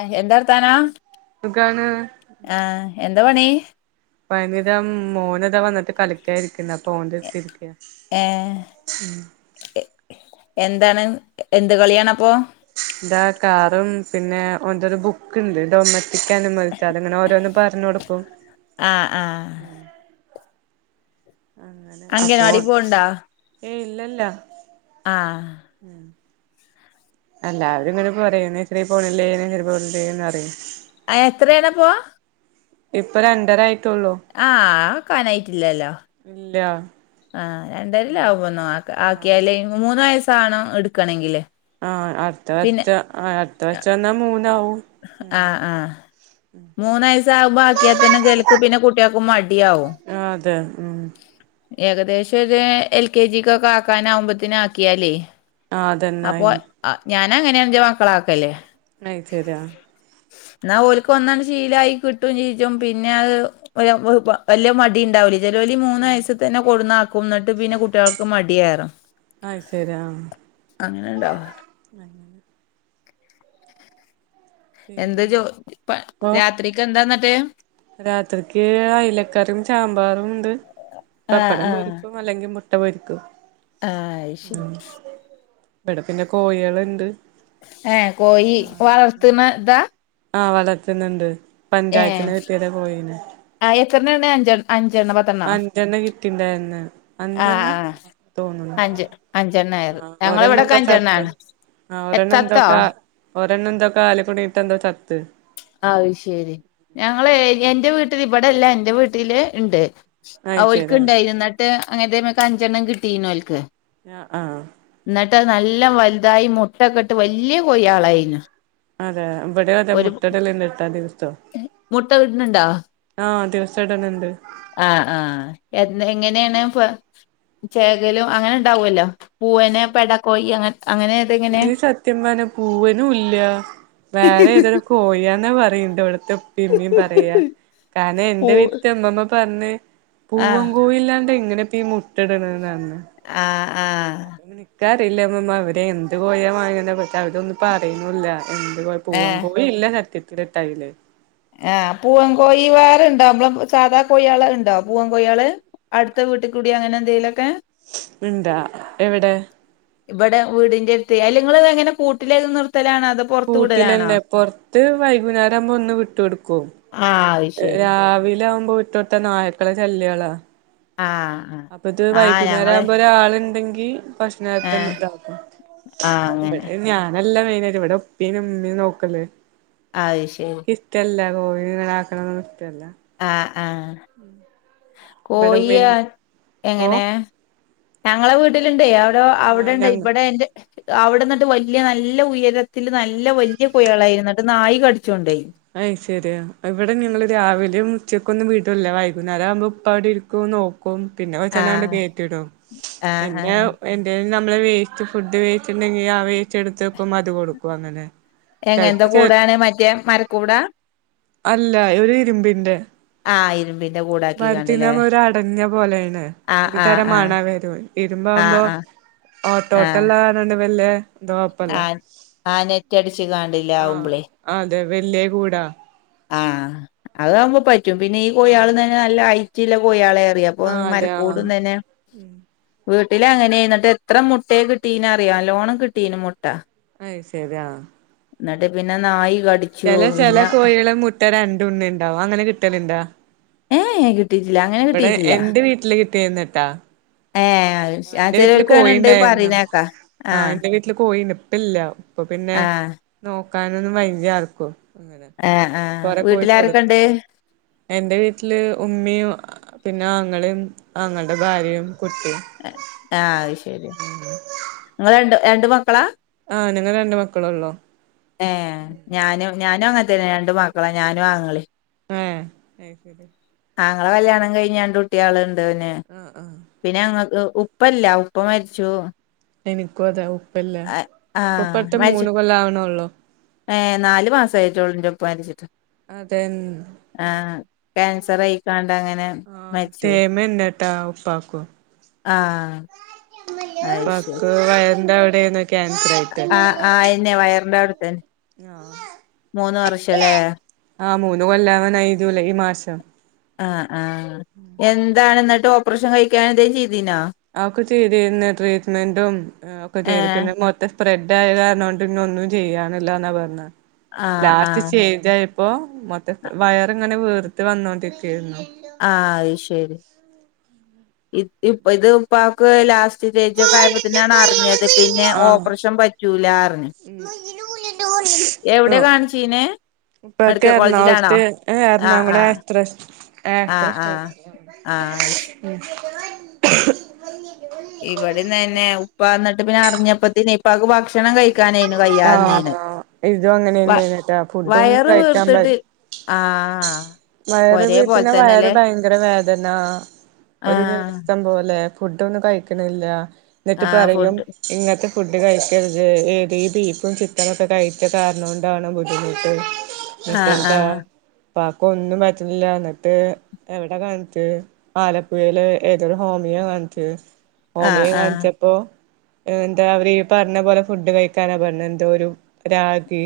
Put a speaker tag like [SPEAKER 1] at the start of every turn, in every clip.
[SPEAKER 1] A എന്താർത്താനാ
[SPEAKER 2] സുഖാണ്
[SPEAKER 1] ആ എന്താ പണി
[SPEAKER 2] പണിതം മോനി ഇതാ വന്നിട്ട് കളിക്കരിക്കുന്ന അപ്പൊ ഓന്റ്ടുത്തിരിക്യാ
[SPEAKER 1] ഏഹ് എ എന്താണ് എന്ത് കളിയണ് അപ്പൊ
[SPEAKER 2] ന്താ കാറും പിന്നെ ഓന്റെ ഒരു ബുക്ക്ണ്ട് ഡൊമസ്റ്റിക് അനിമൽസ് ച്ച് അതിങ്ങനെ ഓരോന്ന് പറഞ് കൊടുക്കും
[SPEAKER 1] ആഹ് ആഹ്
[SPEAKER 2] അങ്ങനെ അപ്പോ
[SPEAKER 1] അങ്ങനവാടി പോണ്ടാ
[SPEAKER 2] ഏയ് ഇല്ലല്ല
[SPEAKER 1] ആഹ്
[SPEAKER 2] ഉം എല്ലാവരും ഇങ്ങനെ പറയണ് നെയ്സറി പോണില്ലേ നെയ്സറി പോണില്ലേന്ന് പറയ.
[SPEAKER 1] ആഹ് എത്രേണപോ
[SPEAKER 2] ഇപ്പ രണ്ടരായിട്ടുള്ളൂ
[SPEAKER 1] ആ കാനായിട്ടില്ലല്ലോ
[SPEAKER 2] ഇല്ല
[SPEAKER 1] ആ രണ്ടരലെ ആവുഒന്ന് അക്ക
[SPEAKER 2] ആഹ്
[SPEAKER 1] ആക്കിയാല് മൂന്ന് വയസ്സാണോ എടുക്കണെങ്കില്
[SPEAKER 2] ആ അടുത്ത
[SPEAKER 1] പിന്നെ
[SPEAKER 2] വർച്ച ആ അടുത്ത വർച്ചം എന്നാമുന്നാവും
[SPEAKER 1] ആഹ് ആഹ് മൂന്നയസ്സാവുമ്പോ ആക്കിയാ തന്നെ ചെലക്ക് പിന്നെ കുട്ടിയക്ക് മടിയാവും
[SPEAKER 2] ടെ ഉം
[SPEAKER 1] ഏകദേശഒര് എൽ. കെ. ജികൊക്കെ ആക്കാനാകുമ്പത്തെന് ആക്കിയാലേ
[SPEAKER 2] ആഹ് അതന്നെ
[SPEAKER 1] അപ്പൊ
[SPEAKER 2] അയ്
[SPEAKER 1] അ ഞാനങ്ങന എൻ്റെ മക്കള ആക്കല്
[SPEAKER 2] അയ്ശര്യാ
[SPEAKER 1] ന്നാ ഓൽക്ക് ഒന്നണ് ശീലായി കിട്ടുംചെജും പിന്നെത് ഒരു വല്യ മടി ഉണ്ടാവൂലെ ചെലോലി മൂന്ന്
[SPEAKER 2] ഉം
[SPEAKER 1] വയസ്തന്നെ കൊടുന്നാക്കും ന്നിട്ട് പിന്നെ കുട്ടിൾക്ക് മടിയേറും
[SPEAKER 2] അഹ് ശരി ആഹ്
[SPEAKER 1] അങ്ങനെ ഉണ്ടാവാർ
[SPEAKER 2] അങ്ങനെ
[SPEAKER 1] എന്താ ജോ
[SPEAKER 2] പിന്നെ
[SPEAKER 1] പ
[SPEAKER 2] ഇപ്പൊ
[SPEAKER 1] രാത്രിക്ക്എന്താന്നട്ട്
[SPEAKER 2] രാത്രിക്ക് ഐലക്കറിം സാമ്പാറുണ്ട്
[SPEAKER 1] ആഹ് ആഹ്
[SPEAKER 2] പപ്പടംപൊരിക്കും അല്ലെങ്കി മുട്ടപൊരിക്കും
[SPEAKER 1] ആഹ് അത് ശരി
[SPEAKER 2] ഇബടെ പിന്നെ കോഴിള്ണ്ട്
[SPEAKER 1] ഏ കോയി വളർത്ത്ണ്താ
[SPEAKER 2] ആ വളർത്ത്ന്ന്ണ്ട് പഞ്ചായത്തിന്ന് കിട്ടീയതാ കോയിനെ
[SPEAKER 1] ആ എത്രണ്ണണ്ട് അഞ് അഞ്ചെണ്ണം പ
[SPEAKER 2] അഞ്ചെണ്ണ കിട്ടിണ്ടായിര്ന്ന്
[SPEAKER 1] ആഹ്
[SPEAKER 2] അഞ്ചെണ്ണ
[SPEAKER 1] ആഹ്
[SPEAKER 2] തോന്നുണു
[SPEAKER 1] അഞ്ച് അഞ്ചെണ്ണായത്
[SPEAKER 2] ആ
[SPEAKER 1] ഞങ്ങളെ
[SPEAKER 2] ഓരെണ്ണ
[SPEAKER 1] ഇവിടൊക്കെ
[SPEAKER 2] ചത്ത്
[SPEAKER 1] അഞ്ചെണ്ണാണ്
[SPEAKER 2] ആ
[SPEAKER 1] എ-
[SPEAKER 2] ഓരെണ്ണന്തോ
[SPEAKER 1] ചത്തോ
[SPEAKER 2] കാ ഒരെണ്ണന്തോ കാലിക്കുടിങ്ങിട്ടന്തോ ചത്ത്
[SPEAKER 1] അഹ് ശരി ഞങ്ങള് എൻ്റെ വീട്ടില് ഇവടെല്ല എൻ്റെവീട്ടില് ണ്ട്
[SPEAKER 2] അത് ശരി
[SPEAKER 1] ഓൽക്ക്ണ്ടായിനി ന്നട്ട് അങ്ങനത്തെമക്ക് അഞ്ചെണ്ണം കിട്ടീനോൽക്ക്
[SPEAKER 2] ആഹ് ആഹ്
[SPEAKER 1] ന്നട്ടത് നല്ല വൽതായി മുട്ടക്കെട്ട് വല്യകോഴീളായിണ്
[SPEAKER 2] അതെ വിടെ അതെ മുട്ടടല്ണ്ട്ട്ടൊ അധികദിവസം
[SPEAKER 1] മുട്ട ഇട്ണുണ്ടോ
[SPEAKER 2] ആ ദിവസടല്ണ്ട്
[SPEAKER 1] ആഹ് ആഹ് എ എങ്ങനെണ് പൊ ചേകലും അങ്ങനെണ്ടാവുല്ലോ പൂവന് പെടക്കോയി അ അങ്ങനെ അതെങ്ങനെ
[SPEAKER 2] ഇതീ സത്യം പറഞ്ഞാ പൂവനുല്ല വേറെഏതരു കോഴിന്നാ പറയ്ണ്ട് ഇവിട്ത്തെ പ്പി ഇമ്മീ പറയാ കാരണ
[SPEAKER 1] പൂ
[SPEAKER 2] എന്റെവീട്ടിത്തെ ഇമ്മമ്മ പർഞ്ഞ് പൂവം
[SPEAKER 1] ആഹ്
[SPEAKER 2] കോയില്ലാണ്ട് എങ്ങനെപ്പഈ മുട്ടട്ണന്നാന്ന്
[SPEAKER 1] ആഹ് ആഹ്
[SPEAKER 2] അപ്പൊപിന്നെ ഇക്കറില്ല ഇമമ്മ അവര് എന്ത് കോഴിവാങ്ങണത് പക്ഷെ അവരൊന്നു പറിണുല്ല എന്ത് പൂവാൻ
[SPEAKER 1] ഏഹ്
[SPEAKER 2] കോഴില്ല സത്യത്തില് ഇട്ടഅതില്
[SPEAKER 1] ആഹ് പൂവൻ കോഴി വാറണ്ടോ നമ്മള സാധാകോഴി ആള്ണ്ടോ പൂവൻകോഴാള് അടുത്ത വീട്ടികൂടി അങ്ങനെഎന്തെലൊക്കെ
[SPEAKER 2] ഇണ്ടോ എവിടെ
[SPEAKER 1] ഇവടെ വീടിന്റെട്ത്ത് അല്ലെങ്ങള്തെങ്ങനെ കൂട്ടിലേ നിർത്തലാണ് അതോ പുറത്ത് വിടലാണോ
[SPEAKER 2] കൂട്ടിലന്നെ പൊർത്ത് വൈകുന്നേരാകുമ്പോ ഒന്ന് വിട്ടൊട്ക്കും
[SPEAKER 1] ആഹ് അത് ശരി
[SPEAKER 2] രാവിലാവുമ്പോ വിട്ടൊട്ത്താ നായ്ക്കളെ ശല്യങ്ങളാ
[SPEAKER 1] ആഹ് ആഹ്
[SPEAKER 2] അപ്പൊത്
[SPEAKER 1] ആഹ് ഞങ്ങള്
[SPEAKER 2] വൈകുന്നേരാവുമ്പൊ ഒരാളുണ്ടെങ്കി ഭക്ഷണതൻ
[SPEAKER 1] ആഹ്
[SPEAKER 2] താക്കും
[SPEAKER 1] ആഹ് അങ്ങനെ
[SPEAKER 2] ഇവിടെ ഞാ നല്ല വെയിന്നേര ഇവിടെ ഉപ്പിനുഉമ്മീ നോക്കല്
[SPEAKER 1] അത് ശരി
[SPEAKER 2] ഇൻക്കി ഷ്ടല്ല കോഴീങ്ങനക്കണതൊന്നും ഇഷ്ടല്ല
[SPEAKER 1] ആഹ് ആഹ്
[SPEAKER 2] ഇവിടെ ഉമ്മേം
[SPEAKER 1] കോഴിയാ
[SPEAKER 2] ഓ
[SPEAKER 1] എങ്ങനെ ഞങ്ങളെ വീട്ട്ല്ണ്ട് ആരോ
[SPEAKER 2] ആഹ്
[SPEAKER 1] അവിടെണ്ടെ
[SPEAKER 2] ഞങ്ങ
[SPEAKER 1] ഇവിടെ എന്റെ അവിടെന്നിട്ട് വല്യ നല്ലഉയരത്തില് നല്ല വല്യ കോയളായിരുന്നിട്ട് നായികടിച്ചൊണ്ടേയി
[SPEAKER 2] അയ് ശരി ഇവിടെ ഞങ്ങള് രാവിലെ ഉച്ചയ്ക്കൊന്നും വിടുല്ല വൈകുന്നേരാവുമ്പോ ഇപ്പ അവിടെ ഇരിക്കും നോ കും പിന്നെ കൊച്ചന്നാണ്ട്
[SPEAKER 1] ആഹ്
[SPEAKER 2] കേറ്റിടും
[SPEAKER 1] ആഹ്
[SPEAKER 2] എന്നെ
[SPEAKER 1] ആഹ്
[SPEAKER 2] എന്തേലും നമ്മള് വേസ്റ്റ് ഫുഡ് വേസ്റ്റ്ണ്ടെങ്കി ആ വേസ്റ്റ് എടുത്ത് വക്കുമ്പോ അത്കൊടുക്കും അങ്ങനെ
[SPEAKER 1] എങ്ങെൻതെ
[SPEAKER 2] ചെലപ്പോ ചെ
[SPEAKER 1] കൂടാണ് മറ്റേ മരക്കൂടാ
[SPEAKER 2] അല്ല ഒരു ഇരുമ്പിന്റെ
[SPEAKER 1] ആഹ് ഇരുമ്പിന്റെ കൂടാക്കിക്കാണ്ടില്ലേ
[SPEAKER 2] മരത്തീനാവുമ്മ ഒരു അടഞ്ഞെ പോലെണ്
[SPEAKER 1] ആഹ്
[SPEAKER 2] ഒരു
[SPEAKER 1] ആഹ്
[SPEAKER 2] തരം
[SPEAKER 1] ആഹ്
[SPEAKER 2] മണാ വരു യ് ഇരുമ്പ
[SPEAKER 1] ആഹ്
[SPEAKER 2] ആവുമ്പോ
[SPEAKER 1] ആഹ്
[SPEAKER 2] ഓട്ടോട്ടല്ല താണോണ്ട് വല്യ ഇത് കൊഴപ്പല്ല
[SPEAKER 1] ആൻ ആ നെറ്റടിച്ച് കാണ്ടില്ലെ ആവുമ്പളേ
[SPEAKER 2] ആ അതെ വല്യേ കൂടാ
[SPEAKER 1] ആഹ് അതാവുമ്പ പറ്റും പിന്നെ ഈ
[SPEAKER 2] ആഹ്
[SPEAKER 1] കൊയിയാള് തന്നെ നല്ല അയ്ററ് ള്ളകൊയിയാളെ എറിയ
[SPEAKER 2] ആഹ് അതെ ആഹ്
[SPEAKER 1] ഒന്ന്മരകൂടും തന്നെ വീട്ടില് അങ്ങയ്ന്ന് എത്ര മുട്ടെ കിട്ടീന അറിയാ നല്ലോണം കിട്ടീനിം മുട്ട
[SPEAKER 2] അയ് ശരി ആ
[SPEAKER 1] ഇന്നട്ട് പിന്നെ നായി കടി
[SPEAKER 2] ചെലെ ചെലെ കോഴികളെ മുട്ട രണ്ട് ഉണ്ണിണ്ടാവും അങ്ങനെ കിട്ടല്ണ്ടാ?
[SPEAKER 1] ഏഹ് ഏ കിട്ട്
[SPEAKER 2] ഇവടെ എന്റെ വീട്ടില് കിട്ടിയേന്നുട്ട
[SPEAKER 1] ഏഹ് അ
[SPEAKER 2] ആ എന്റെ വീട്ടില് കോഴിണ്ടായിന്നു ആഹ് എന്റെ വീട്ടില് കോഴിണ്ട് പ്പല്ല ഇപ്പൊ പിന്നെ
[SPEAKER 1] ആഹ്
[SPEAKER 2] നോക്കാനൊന്നും വയ്യആർക്കും അങ്ങനെ
[SPEAKER 1] ആഹ് ആഹ്
[SPEAKER 2] കൊറെ കോയി
[SPEAKER 1] വീട്ടിലാരൊക്കെ
[SPEAKER 2] കൊടുത്ത്
[SPEAKER 1] ഉണ്ട്
[SPEAKER 2] എന്റെ വീട്ടില് ഉമ്മീം പിന്നെ അങ്ങളേം ആങ്ങളന്റെഭാര്യ കുട്ടീം
[SPEAKER 1] ആഹ് അത് ശരി ഇങ്ങള് രണ്ട് രണ്ട് മക്കളാ
[SPEAKER 2] ആഹ് ഞങ്ങള് രണ്ട് മക്കളൊള്ളൂ
[SPEAKER 1] ഏഹ് ഞാനും ഞാനും അങ്ങൻത്തെന്ന രണ്ടു മക്കളാ ഞാനും അങ്ങളീം
[SPEAKER 2] ഏഹ്
[SPEAKER 1] ആങ്ങളെ കല്യാണം കഴിഞ്ഞ് അണ്ട് കുട്ടൃളുണ്ട് ഓന്
[SPEAKER 2] ആഹ് ആഹ്
[SPEAKER 1] പിന്നെ അങ്ങക്ക് ഉപ്പല്ല ഉപ്പ മരിച്ചു
[SPEAKER 2] എനിക്കും അതെ ഉപ്പല്ല
[SPEAKER 1] അ ആഹ്
[SPEAKER 2] ഉപ്പഴത്തെ മൂന്ന് കൊല്ലം ആക്ണൊള്ളു
[SPEAKER 1] ഏ നാല് മാസയിറ്റൊള്ളുന്റെപ്പ മരിച്ചിട്ട്
[SPEAKER 2] അതെന്ന്
[SPEAKER 1] ആഹ് ക്യാൻസർയിക്കാണ്ട് അങ്ങനെ
[SPEAKER 2] ആഹ്
[SPEAKER 1] മരിച്ചു പോയി.
[SPEAKER 2] തേമന്നട്ടാ ഉപ്പാക്കും
[SPEAKER 1] ആഹ് അയ്ശരി
[SPEAKER 2] പ്പാക്ക് വയറിന്റ അവിടെനു ക്യാൻസറേ
[SPEAKER 1] ആഹ് ആഹ് അയന്നെ വയർന്റെ അവിടുത്തന്നെ
[SPEAKER 2] ആഹ് ആ മൂന്ന് കൊല്ലവാനായി ജൂലൈ ഈ മാസം
[SPEAKER 1] ആ ആഹ് എന്താണ് ഇന്നട്ട് ഓപ്പറേഷൻ കഴിക്കാനെന്തെങ്കിലും ചെയ്തീനോ
[SPEAKER 2] ആ ഒക്കെ ചെയ്തേന്ന് ട്രീറ്റ്മെന്റും ഒക്കെ ചെയ്തു
[SPEAKER 1] ഏഹ്
[SPEAKER 2] പിന്നെ മൊ സ്പ്രെഡ് ആയകാരാണോണ്ട് ഇഞൊന്നും ചെയ്യനില്ലാന്നാ പറഞ്ഞെ
[SPEAKER 1] ആഹ്
[SPEAKER 2] ലാസ്റ്റ്
[SPEAKER 1] ആഹ്
[SPEAKER 2] സ്റ്റേജ പ്പൊ മൊത്തത്ത് വയർ ഇങ്ങനെ വീർത്ത് വന്നോണ്ടിരിക്കെയിരുന്നു
[SPEAKER 1] ആഹ് അത് ശരി ഇ ഇപ്പ ഇത് ഇപ്പാക്ക് ലാസ്റ്റ് സ്റ്റേജ് ഒക്കെ ആയപ്പത്തിനാണ് അർഞ്ഞത് പിന്നെ
[SPEAKER 2] ആഹ്
[SPEAKER 1] ഓപ്റേഷം പറ്റൂല അർഞ്ഞു.
[SPEAKER 2] [inaudible]
[SPEAKER 1] എവ്ടെ കാണ്ച്ചീനെ?
[SPEAKER 2] ഇപ്പൊഴത്തെ എറണകുളത്തെ ഏഹ് ഏ
[SPEAKER 1] ആഹ്
[SPEAKER 2] എർണാകുളം
[SPEAKER 1] ആഹ്
[SPEAKER 2] ആതൃഷ്
[SPEAKER 1] ആഹ്
[SPEAKER 2] ഏതൃഷ്
[SPEAKER 1] ആഹ് ആഹ് അത്ശെ.
[SPEAKER 2] ഉം.
[SPEAKER 1] ഇവടിം തന്നെ ഉപ്പ ഇന്നട്ട് പിന്നെ അറിഞ്ഞപ്പത്തിനെ ഇപ്പാക്ക് ഭക്ഷണം കയ് ക്കാനേനു കയ്യാതെന്നീൻ
[SPEAKER 2] ആഹ് ഇതും അങ്ങനെ
[SPEAKER 1] വ
[SPEAKER 2] തന്നെയാണട്ടാ ഫുഡൊന്നും
[SPEAKER 1] വയറ്
[SPEAKER 2] കഴിക്കാൻ
[SPEAKER 1] വീർത്തിട്ട്.
[SPEAKER 2] പറ്റ
[SPEAKER 1] ആഹ് ഹ
[SPEAKER 2] വയറ് വീർത്ത്ണ് വയറ് ഭയങ്കര വേദന ഒരു
[SPEAKER 1] ആഹ്
[SPEAKER 2] വിമിഷ്ടം പോലെ. ഫുഡൊന്നും കഴിക്കണില്ല ഇന്നിട്ട്
[SPEAKER 1] ആഹ്
[SPEAKER 2] പറയും.
[SPEAKER 1] ഫുഡ്
[SPEAKER 2] ഇങ്ങത്തെ ഫുഡ് കയിക്കരുത് ഏടീ ബീഫും ചിക്കനൊക്കെ കയ്ച്ച കാരണം കൊണ്ടാണോ ബു ദ്ധിമുട്ട്.
[SPEAKER 1] ആ ആഹ്.
[SPEAKER 2] ഒന്നും പറ്റണില്ല എന്നിട്ട് എവിടെ കാണ്ച്ച്. ആലപ്പുഴയില് ഏതോ ഒരു ഹോമിയ കാണ്ച്ച്
[SPEAKER 1] ആഹ്
[SPEAKER 2] ഹോമിയ
[SPEAKER 1] ആഹ്
[SPEAKER 2] കാണ്ച്ചപ്പോ. അഎന്താ അവര് ഈ പർഞ്ഞ പോലെ ഫുഡ് കഴിക്കാനാ പറഞ്ഞത് എന്തോ ഒരു രാഗി.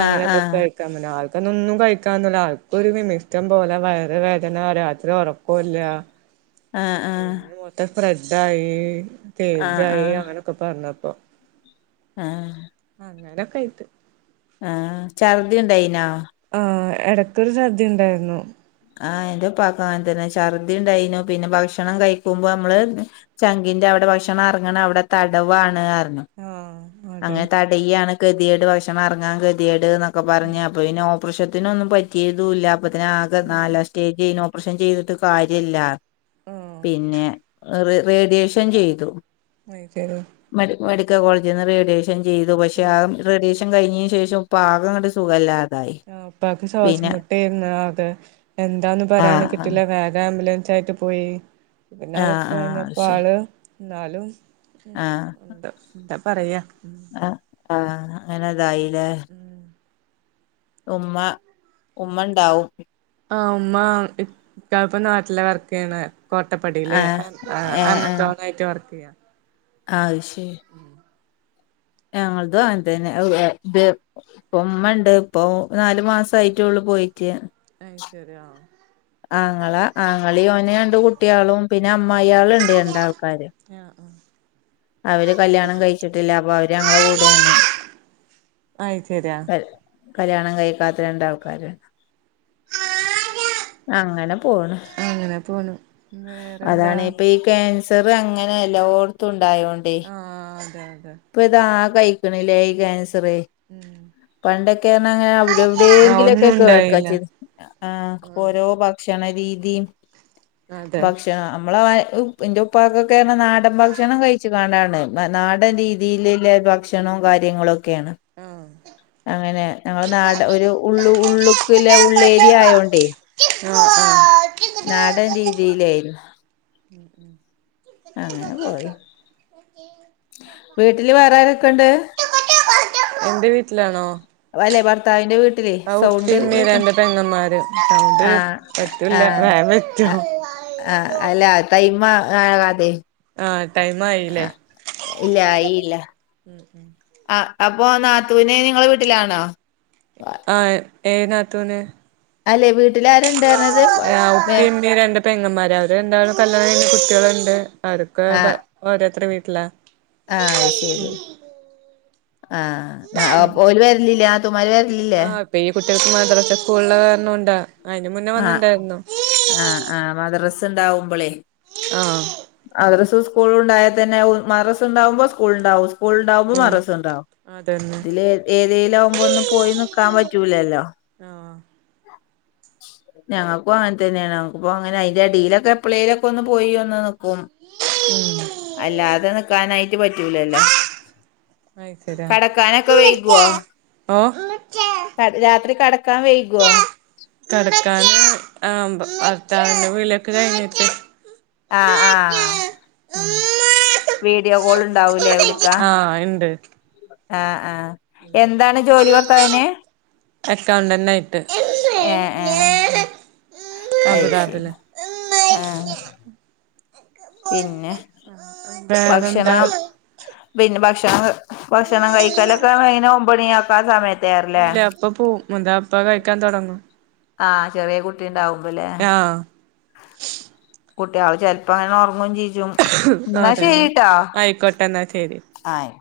[SPEAKER 1] ആഹ്
[SPEAKER 2] അങ്ങനെ ഇതൊക്കെ
[SPEAKER 1] ആഹ്
[SPEAKER 2] കഴിക്കാൻ പർഞ്ഞ് ആൾക്ക്തൊന്നും കഴിക്കാത്ത ഒരാൾ. ഒരു വിമിഷ്ടം പോലെ വയർ വേദന രാത്രി ഒറക്കുല്ല.
[SPEAKER 1] ആഹ്
[SPEAKER 2] പിന്നെ മൊത്തം സ്പ്രെഡായി
[SPEAKER 1] ആഹ്
[SPEAKER 2] സ്റ്റേജായി
[SPEAKER 1] ആഹ്
[SPEAKER 2] അങ്ങനൊക്കെ പറഞ്ഞപ്പോ.
[SPEAKER 1] ആഹ്.
[SPEAKER 2] അങ്ങനൊക്കെ ആയിട്ട്.
[SPEAKER 1] ആഹ് ഛർദി ഇണ്ടായിനോ?
[SPEAKER 2] ആ എടക്കൊരു ചർദി ഉണ്ടായിരുന്നു.
[SPEAKER 1] ആഹ് എന്റുപ്പാക്കു അങ്ങൻതന്നെ ഛർദ്ദി ഉണ്ടായിനു പിന്നെ ഭക്ഷണം കഴിക്കുമ്പോ അമ്മള്. ചങ്കിന്റെ അവിടെ ഭക്ഷണം എറങ്ങ്ണ അവിടെ തടവാണ് അർഞ്ഞു.
[SPEAKER 2] ആഹ് അതെ
[SPEAKER 1] അങ്ങനെ തടയാണ് കെതിയേട് ഭക്ഷണം എറങ്ങാൻ കെതിയേട് ന്നൊക്കെ
[SPEAKER 2] ഉം
[SPEAKER 1] പർഞ്ഞ് അപ്പൊ പിന്നെ ഓ പ്റേഷത്തിനൊന്നും പറ്റിയതുല്ല അപ്പത്തിനാകെ നാലാം സ്റ്റേജേനിം ഓപ്പ്റേഷൻ ചെയ്തിട്ട് കാര്യല്ല.
[SPEAKER 2] ആഹ്
[SPEAKER 1] പിന്നെ ഹ് റേഡിയേഷൻ ചെയ്തു.
[SPEAKER 2] വൈക്കരോ.
[SPEAKER 1] മെസ് മെഡ്ക്കൽ കോളേജിന്ന് റേഡിയേഷൻ ചെയ്തു പക്ഷെ ആ റേഡിയേഷ ൻ കഴിഞ്ഞിന് ശേഷം ഇപ്പാകങ്ങട്ട് സുഖംല്ലാ.
[SPEAKER 2] ആ ഉപ്പാക്ക് ശ്വാസം മുട്ടേര്ന്നു അത് എന്താന്ന് പറയാൻ
[SPEAKER 1] ആഹ് ആഹ്
[SPEAKER 2] കിട്ടില്ല വേഗ ആംബുലൻസ് ആയിട്ട് പോ പോയി പിന്നെ
[SPEAKER 1] ആഹ്
[SPEAKER 2] അതൊക്കെ
[SPEAKER 1] ആഹ്
[SPEAKER 2] കൈഞ്ഞപ്പോ
[SPEAKER 1] ശരി
[SPEAKER 2] ആള് എന്നാലും ഇണ്ട്. എന്താ പറയാ?
[SPEAKER 1] ആ ആഹ് അങ്ങനെ ഇതായിലെ. ഉമ്മ ഉമ്മ ഉണ്ടാവും.
[SPEAKER 2] ആഹ് ഉമ്മ ഇക്കപ്പം നാട്ടിലാ വർക്കെയ്ണ്. കോട്ടപ്പടിലെ
[SPEAKER 1] ആഹ്
[SPEAKER 2] അൻ ആ അന്തോന്നായിട്ട് വർക്കെയ്ണ്.
[SPEAKER 1] അഹ് ശെരി. ഞങ്ങള്തു അങ്ങൻതന്നെ. ഉപ്പമ്മണ്ട് ഇപ്പൊ നാലു മാസയിട്ടേ ഉള്ളു പയിട്ട്.
[SPEAKER 2] അഹ് ശെരി ആഹ്.
[SPEAKER 1] ആങ്ങളാ ആങ്ങളി ഓനെ രണ്ട് കുട്ടിയാളും പിന്നെ അമ്മായിയാള്ണ്ട് രണ്ടാൾക്കാര്.
[SPEAKER 2] ആഹ് ആഹ്‌.
[SPEAKER 1] അവര് കല്യാണം കഴിച്ച്ട്ട്ല്ല അപ്പൊ അവര് ഞങ്ങളെ
[SPEAKER 2] ആ
[SPEAKER 1] കൂടേണ്
[SPEAKER 2] അത് ശരിയാ
[SPEAKER 1] അഹ്. കല്യാണം കയ്ക്കാത്ത രണ്ടാൾക്കാര്ണ്ട്. അങ്ങനെ പോണ്
[SPEAKER 2] അങ്ങനെ പോണു വേറെന്താ
[SPEAKER 1] അതാണ് ഈ ഇപ്പ കേൻസ. സർ അങ്ങനെ എല്ലോട്ത്തും ഉണ്ടായോണ്ടേ.
[SPEAKER 2] ആഹ് അതെ അതെ.
[SPEAKER 1] ഇപ്പൊ ഇത് ആകെ ആയിക്കണില്ലേ ഈ ക്യാൻസറേ
[SPEAKER 2] ഉം
[SPEAKER 1] പണ്ടൊക്കെ അങ്ങനെ അവിടെ
[SPEAKER 2] ആ
[SPEAKER 1] എവിടെങ്കിലും ഒക്കെ
[SPEAKER 2] ഒന്നും
[SPEAKER 1] കേൾക്കാ
[SPEAKER 2] ഉണ്ടായില്ല
[SPEAKER 1] ചെയ്യു നേ ആഹ
[SPEAKER 2] ആ
[SPEAKER 1] ഓരോ ഭക്ഷണ രീതിയും
[SPEAKER 2] അതെ
[SPEAKER 1] ഭക്ഷണം നമ്മളെ എന്റെ ഉപ്പക്കൊക്കെ നാടൻ ഭക്ഷണം കഴിച്ചു കണ്ടാണ് നാടൻ രീതി ഭക്ഷണവു കാര്യങ്ങളോക്കെ
[SPEAKER 2] ആ
[SPEAKER 1] അങ്ങനെ ഞങ്ങടെ നാട ഒരു ഉള്ളു ഉള്ളുക്കല്ലെ ഉള്ളേരിയ ആയോണ്ടേ
[SPEAKER 2] ആഹ അ
[SPEAKER 1] നാടൻ രീതിയിലായിരുന്നു അങ്ങനെ പോയി വീട്ടില് വേറെ ആരൊക്കെയൊണ്ട്
[SPEAKER 2] എന്റെ വീട്ടിലാണോ
[SPEAKER 1] അല്ലെ ഭർത്താവിന്റെ വീട്ടിൽ ല്ലേ
[SPEAKER 2] ആ ഉപ്പി
[SPEAKER 1] സൗണ്ട്
[SPEAKER 2] ഉമ്മി
[SPEAKER 1] കേക്ക
[SPEAKER 2] രണ്ട് പെങ്ങന്മാര് സൗണ്ട്
[SPEAKER 1] ആഹ്
[SPEAKER 2] പറ്റൂല
[SPEAKER 1] ആഹ്
[SPEAKER 2] വേഗം വെച്ചോ
[SPEAKER 1] അഹ് ആഹ് അല്ല ടൈം ആകാതെ
[SPEAKER 2] ആഹ് ടൈം ആയി
[SPEAKER 1] ആഹ് ഇല്ല ആയില്ല ആഹ് അപ്പൊ നാത്തുനെ നിങ്ങളെ വീട്ടിലാണോ
[SPEAKER 2] ആഹ് ഏത്‌ നാത്തൂന
[SPEAKER 1] അല്ലെ വീട്ടിലരുണ്ടായിരുന്നത്
[SPEAKER 2] ആഹ്
[SPEAKER 1] വെ
[SPEAKER 2] ഉപ്പയും ഉമ്മയും രണ്ട് പെങ്ങന്മാര് അവര് രണ്ടും കല്ല്യണം കഴിഞ്ഞ് കുട്ട്യാളുണ്ട് അവരൊെക്ക ഓരോരു വീട്ടിലാ
[SPEAKER 1] ആഹ് ശരി ആഹ് ഒരു വരല്ലില്ല തുമ്മാർ വര് ലില്ലേ
[SPEAKER 2] ആഹ് ഇപ്പൊ ഈ കുട്ട്യാൾക്ക് മദ്രാസ സ്കൂൾ ഉള്ള കാരണം കൊണ്ട
[SPEAKER 1] ആഹ് ആഹ് ആഹ് മദ്രസ് ഉണ്ടാവുമ്പോളേ
[SPEAKER 2] ആഹ്
[SPEAKER 1] മദ്രസം സ്കൂളും ഉണ്ടായൽ തന്നെ മദ്രസം ഉണ്ടാവുമ്പോ സ്കൂള് ഉണ്ടാവും സ്കൂൾണ്ടാവുമ്പോ
[SPEAKER 2] ഉം
[SPEAKER 1] മദ്രസ ഇണ്ടാവും
[SPEAKER 2] അതന്നെ
[SPEAKER 1] ഇതില് ഏതെങ്കലും ആകുമ്പോ ഒന്നും പോയി നിക്കാൻ പറ്റൂലല്ലോ
[SPEAKER 2] ആഹ്
[SPEAKER 1] [inaudible] ഞങ്ങക്കും അങ്ങനെ തന്നെയാണ് അപ്പോ അങ്ങനെ അതിന്റെ ഇടിയിലൊക്കെ എപ്ളേയിങ്കിലൊക്കെ ഒന്ന് പോയി വന്ന് നിക്കും
[SPEAKER 2] ഉം
[SPEAKER 1] അല്ലാതെ നിക്കാനായിട്ട് പറ്റൂലല്ലോ
[SPEAKER 2] അയ്ശെരി
[SPEAKER 1] കടക്കാനൊക്കെ വൈകുവോ
[SPEAKER 2] ആഹ് ഓ
[SPEAKER 1] കട രാത്രി കടക്കാൻ വൈകുവോ
[SPEAKER 2] കടക്കാൻ ആംബ ഭർത്തവിന്റെ വിളിയൊക്കെ കഴിഞ്ഞിട്ട്
[SPEAKER 1] ആഹ് ആഹ്
[SPEAKER 2] ഉമ്മ ഹ
[SPEAKER 1] വീഡിയോ കോൾ ഉണ്ടാവൂ ലേ വിളിക്കാ
[SPEAKER 2] ആഹ് ഇണ്ട്
[SPEAKER 1] ആഹ് ആഹ് എന്താണ് ജോലി ഭർത്താവിന്
[SPEAKER 2] അക്കൗണ്ടന്റാ യിട്ട്
[SPEAKER 1] ഏഹ് ഏഹ് അയ് ശരി
[SPEAKER 2] അബുദാബില്
[SPEAKER 1] ആഹ് പിന്നെ
[SPEAKER 2] വേറെന്താ
[SPEAKER 1] ഭക്ഷണം പിന്നെ ഭക്ഷണം ഭക്ഷണം കഴിക്കലൊക്കെ വനെ ഒമ്പ മണിയ ആക്കാ ആ സമയത്ത്
[SPEAKER 2] ഇല്ല അപ്പ പോ എന്താ അപ്പ കഴിക്കാൻ തുടങ്ങും
[SPEAKER 1] ആഹ് ചെറിയ കുട്ടിണ്ടാവുമ്പോല്ലേ
[SPEAKER 2] ആഹ്
[SPEAKER 1] കുട്ട്യാൾ ചിലപ്പോ അങ്ങനെ ഉറങ്ങുംയും ചെയ്യും
[SPEAKER 2] അതന്നെ ആയിക്കോട്ടെന്ന ശരി
[SPEAKER 1] ആയി